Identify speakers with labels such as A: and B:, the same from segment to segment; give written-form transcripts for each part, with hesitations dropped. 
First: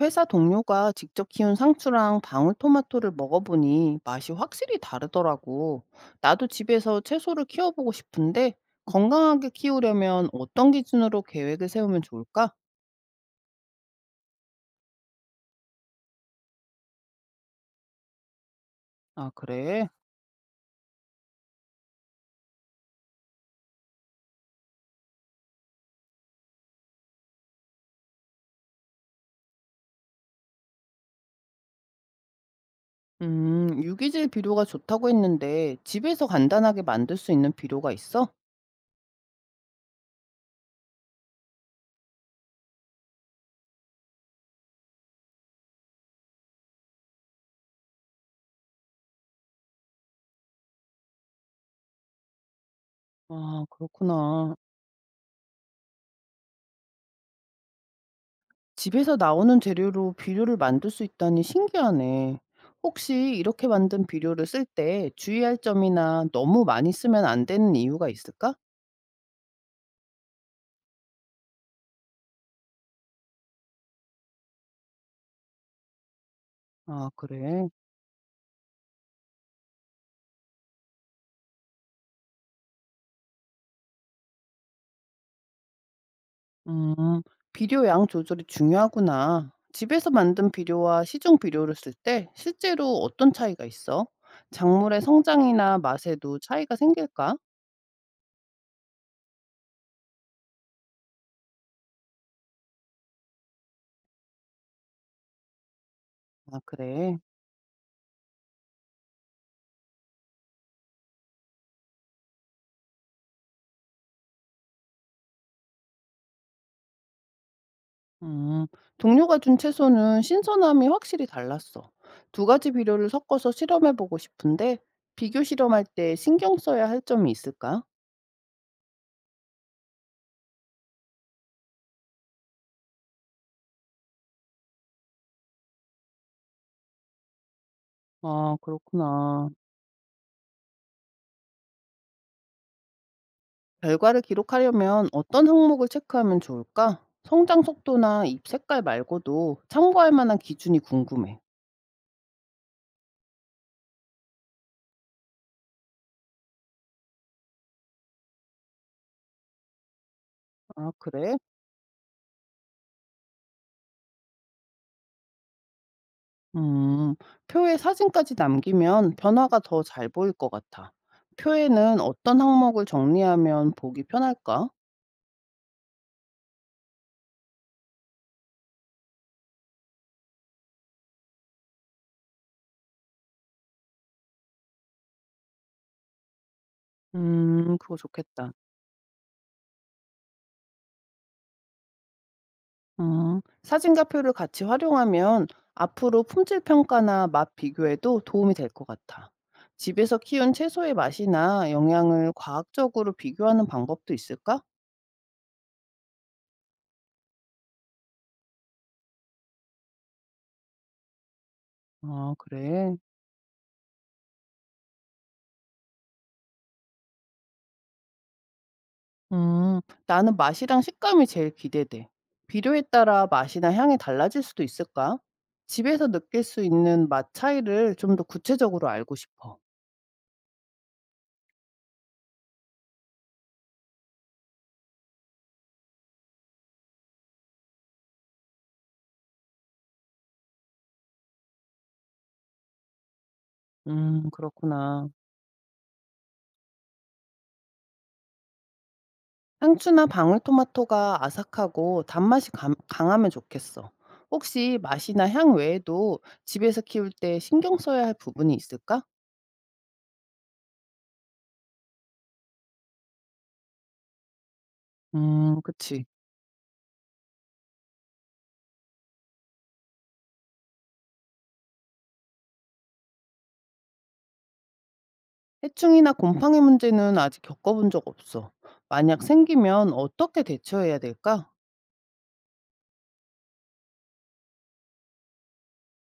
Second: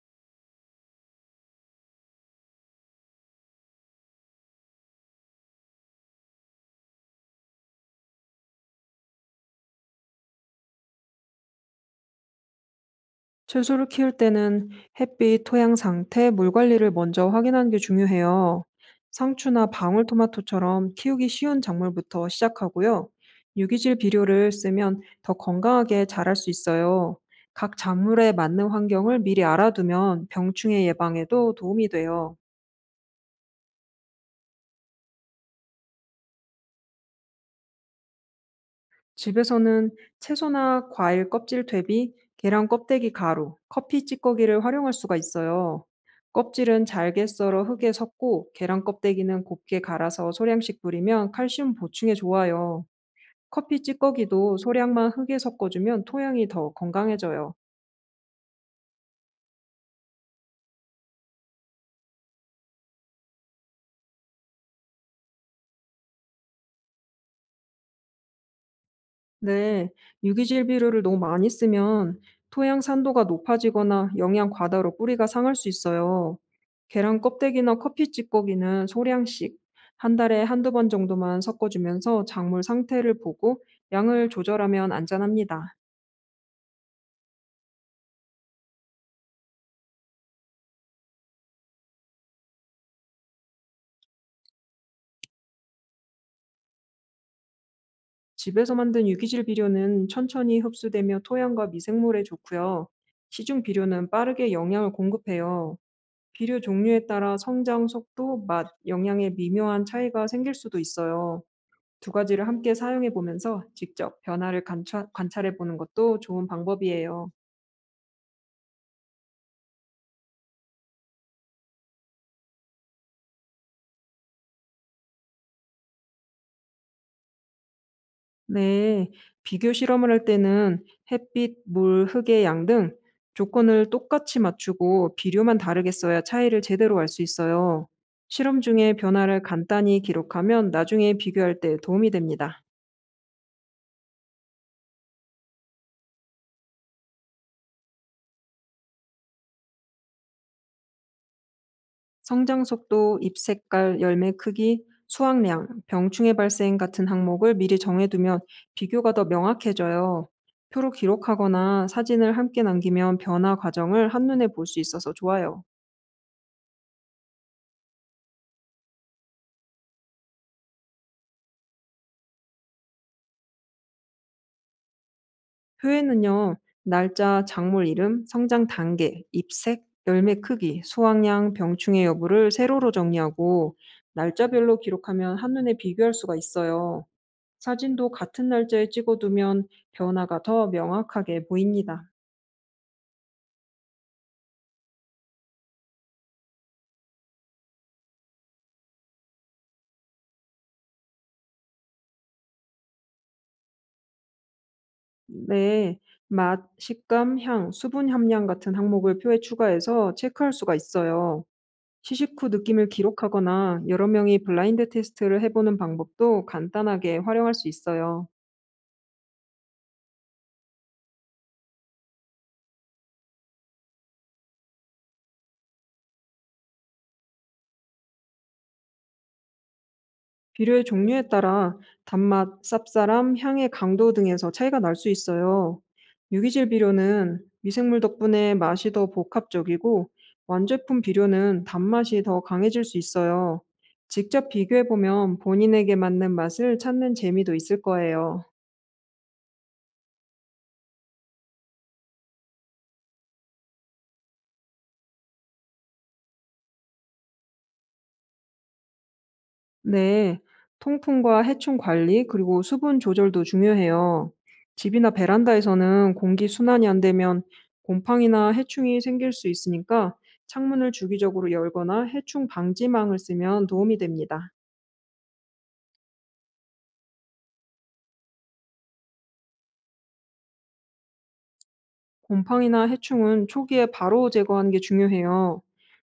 A: 회사 동료가 직접 키운 상추랑 방울토마토를 먹어보니 맛이 확실히 다르더라고. 나도 집에서 채소를 키워보고 싶은데 건강하게 키우려면 어떤 기준으로 계획을 세우면 좋을까?
B: 채소를 키울 때는 햇빛, 토양 상태, 물 관리를 먼저 확인하는 게 중요해요.
A: 아,
B: 상추나
A: 그래?
B: 방울토마토처럼 키우기 쉬운 작물부터 시작하고요. 유기질 비료를 쓰면 더 건강하게 자랄 수 있어요. 각 작물에 맞는 환경을 미리 알아두면 병충해 예방에도 도움이 돼요.
A: 유기질 비료가 좋다고 했는데 집에서 간단하게 만들 수 있는 비료가 있어?
B: 집에서는 채소나 과일 껍질 대비 계란 껍데기 가루, 커피 찌꺼기를 활용할 수가 있어요. 껍질은 잘게 썰어 흙에 섞고 계란 껍데기는 곱게 갈아서 소량씩 뿌리면 칼슘 보충에 좋아요.
A: 아,
B: 커피
A: 그렇구나.
B: 찌꺼기도 소량만 흙에 섞어주면 토양이 더 건강해져요.
A: 집에서 나오는 재료로 비료를 만들 수 있다니 신기하네. 혹시 이렇게 만든 비료를 쓸 때 주의할 점이나 너무 많이 쓰면 안 되는 이유가 있을까?
B: 네, 유기질비료를 너무 많이 쓰면 토양 산도가 높아지거나 영양 과다로 뿌리가 상할 수 있어요.
A: 아,
B: 계란
A: 그래.
B: 껍데기나 커피 찌꺼기는 소량씩 한 달에 한두 번 정도만 섞어주면서 작물 상태를 보고 양을 조절하면 안전합니다.
A: 음, 비료 양 조절이 중요하구나. 집에서 만든 비료와 시중 비료를 쓸 때 실제로 어떤 차이가 있어? 작물의 성장이나 맛에도 차이가 생길까?
B: 집에서 만든 유기질 비료는 천천히 흡수되며 토양과 미생물에 좋고요. 시중 비료는 빠르게 영양을 공급해요.
A: 아,
B: 비료 종류에
A: 그래.
B: 따라 성장 속도, 맛, 영양에 미묘한 차이가 생길 수도 있어요. 두 가지를 함께 사용해 보면서 직접 변화를 관찰, 관찰해 보는 것도 좋은 방법이에요.
A: 음, 동료가 준 채소는 신선함이 확실히 달랐어. 두 가지 비료를 섞어서 실험해보고 싶은데, 비교 실험할 때 신경 써야 할 점이 있을까?
B: 네, 비교 실험을 할 때는 햇빛, 물, 흙의 양 등 조건을 똑같이 맞추고 비료만 다르게 써야 차이를 제대로 알 수 있어요.
A: 아,
B: 실험 중에 변화를
A: 그렇구나.
B: 간단히 기록하면 나중에 비교할 때 도움이 됩니다.
A: 결과를 기록하려면 어떤 항목을 체크하면 좋을까? 성장 속도나 잎 색깔 말고도 참고할 만한 기준이 궁금해.
B: 성장 속도, 잎 색깔, 열매 크기, 수확량, 병충해 발생 같은 항목을 미리 정해두면 비교가 더 명확해져요.
A: 아,
B: 표로
A: 그래?
B: 기록하거나 사진을 함께 남기면 변화 과정을 한눈에 볼 수 있어서 좋아요.
A: 음, 표에 사진까지 남기면 변화가 더 잘 보일 것 같아. 표에는 어떤 항목을 정리하면 보기 편할까?
B: 표에는요, 날짜, 작물 이름, 성장 단계, 잎색, 열매 크기, 수확량, 병충해 여부를 세로로 정리하고 날짜별로 기록하면 한눈에 비교할 수가 있어요.
A: 그거
B: 사진도 같은
A: 좋겠다.
B: 날짜에 찍어두면 변화가 더 명확하게 보입니다.
A: 어, 사진과 표를 같이 활용하면 앞으로 품질 평가나 맛 비교에도 도움이 될 것 같아. 집에서 키운 채소의 맛이나 영양을 과학적으로 비교하는 방법도 있을까?
B: 네. 맛, 식감, 향, 수분 함량 같은 항목을 표에 추가해서 체크할 수가 있어요.
A: 아,
B: 시식 후 느낌을
A: 그래.
B: 기록하거나 여러 명이 블라인드 테스트를 해보는 방법도 간단하게 활용할 수 있어요.
A: 음, 나는 맛이랑 식감이 제일 기대돼. 비료에 따라 맛이나 향이 달라질 수도 있을까? 집에서 느낄 수 있는 맛 차이를 좀 더 구체적으로 알고 싶어.
B: 비료의 종류에 따라 단맛, 쌉싸람, 향의 강도 등에서 차이가 날 수 있어요. 유기질 비료는 미생물 덕분에 맛이 더 복합적이고 완제품 비료는 단맛이 더 강해질 수 있어요. 직접
A: 그렇구나.
B: 비교해보면 본인에게 맞는 맛을 찾는 재미도 있을 거예요.
A: 상추나 방울토마토가 아삭하고 단맛이 강하면 좋겠어. 혹시 맛이나 향 외에도 집에서 키울 때 신경 써야 할 부분이 있을까?
B: 네, 통풍과 해충 관리, 그리고 수분 조절도 중요해요. 집이나
A: 그치.
B: 베란다에서는 공기 순환이 안 되면 곰팡이나 해충이 생길 수 있으니까 창문을 주기적으로 열거나 해충 방지망을 쓰면 도움이 됩니다.
A: 해충이나 곰팡이 문제는 아직 겪어본 적 없어. 만약 생기면 어떻게 대처해야 될까?
B: 곰팡이나 해충은 초기에 바로 제거하는 게 중요해요.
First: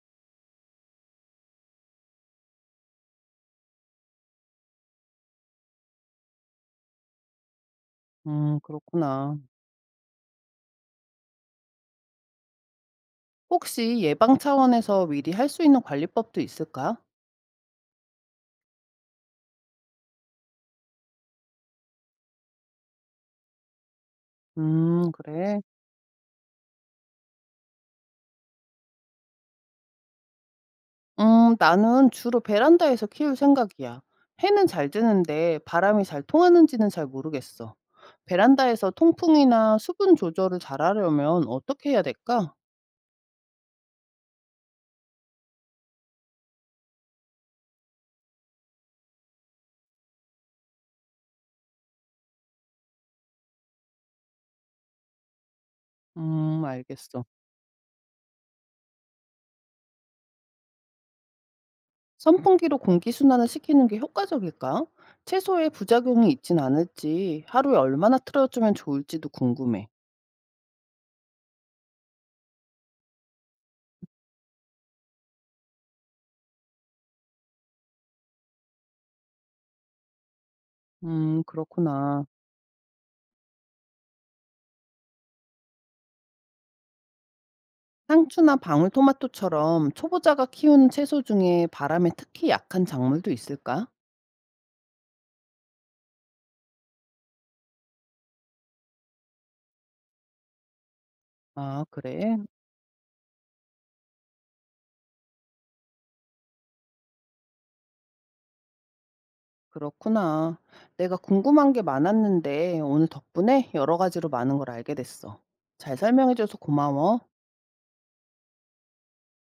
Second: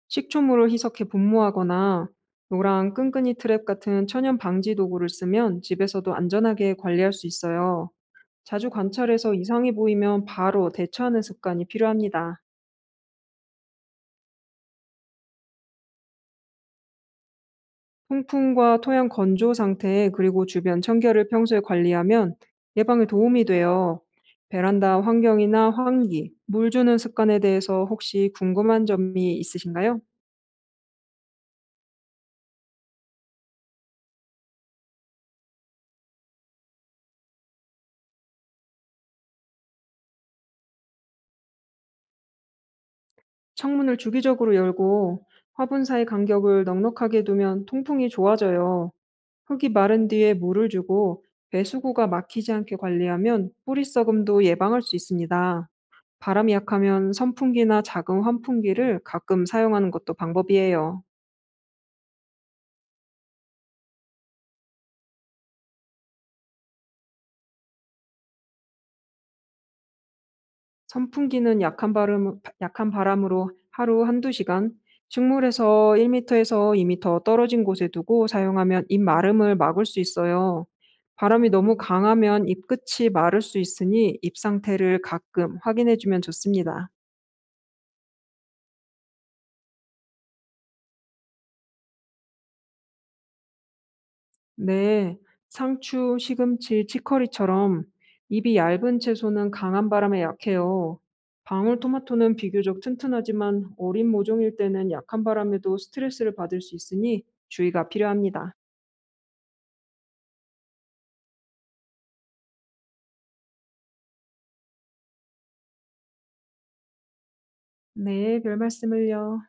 B: 식초물을 희석해 분무하거나 노랑 끈끈이 트랩 같은 천연 방지 도구를 쓰면 집에서도 안전하게 관리할 수 있어요. 자주 관찰해서
A: 그렇구나.
B: 이상이 보이면 바로 대처하는 습관이 필요합니다.
A: 혹시 예방 차원에서 미리 할 수 있는 관리법도 있을까?
B: 통풍과 토양 건조 상태 그리고 주변 청결을 평소에 관리하면 예방에 도움이 돼요. 베란다
A: 그래.
B: 환경이나 환기, 물 주는 습관에 대해서 혹시 궁금한 점이 있으신가요?
A: 나는 주로 베란다에서 키울 생각이야. 해는 잘 드는데 바람이 잘 통하는지는 잘 모르겠어. 베란다에서 통풍이나 수분 조절을 잘하려면 어떻게 해야 될까?
B: 창문을 주기적으로 열고 화분 사이 간격을 넉넉하게 두면 통풍이 좋아져요. 흙이 마른 뒤에 물을 주고 배수구가 막히지 않게 관리하면 뿌리 썩음도 예방할 수 있습니다. 바람이 약하면
A: 알겠어.
B: 선풍기나 작은 환풍기를 가끔 사용하는 것도 방법이에요.
A: 선풍기로 공기순환을 시키는 게 효과적일까? 채소에 부작용이 있진 않을지, 하루에 얼마나 틀어주면 좋을지도 궁금해.
B: 선풍기는 약한 바람, 약한 바람으로 하루 한두 시간, 식물에서 1터에서2터 떨어진 곳에 두고 사용하면 잎 마름을 막을 수 있어요. 바람이 너무
A: 그렇구나.
B: 강하면 잎 끝이 마를 수 있으니 잎 상태를 가끔 확인해 주면 좋습니다.
A: 상추나 방울토마토처럼 초보자가 키우는 채소 중에 바람에 특히 약한 작물도 있을까?
B: 네, 상추, 시금치, 치커리처럼 잎이 얇은 채소는 강한 바람에 약해요.
A: 아, 그래.
B: 방울토마토는 비교적 튼튼하지만 어린 모종일 때는 약한 바람에도 스트레스를 받을 수 있으니 주의가 필요합니다.
A: 그렇구나. 내가 궁금한 게 많았는데 오늘 덕분에 여러 가지로 많은 걸 알게 됐어. 잘 설명해줘서 고마워.
B: 네, 별 말씀을요.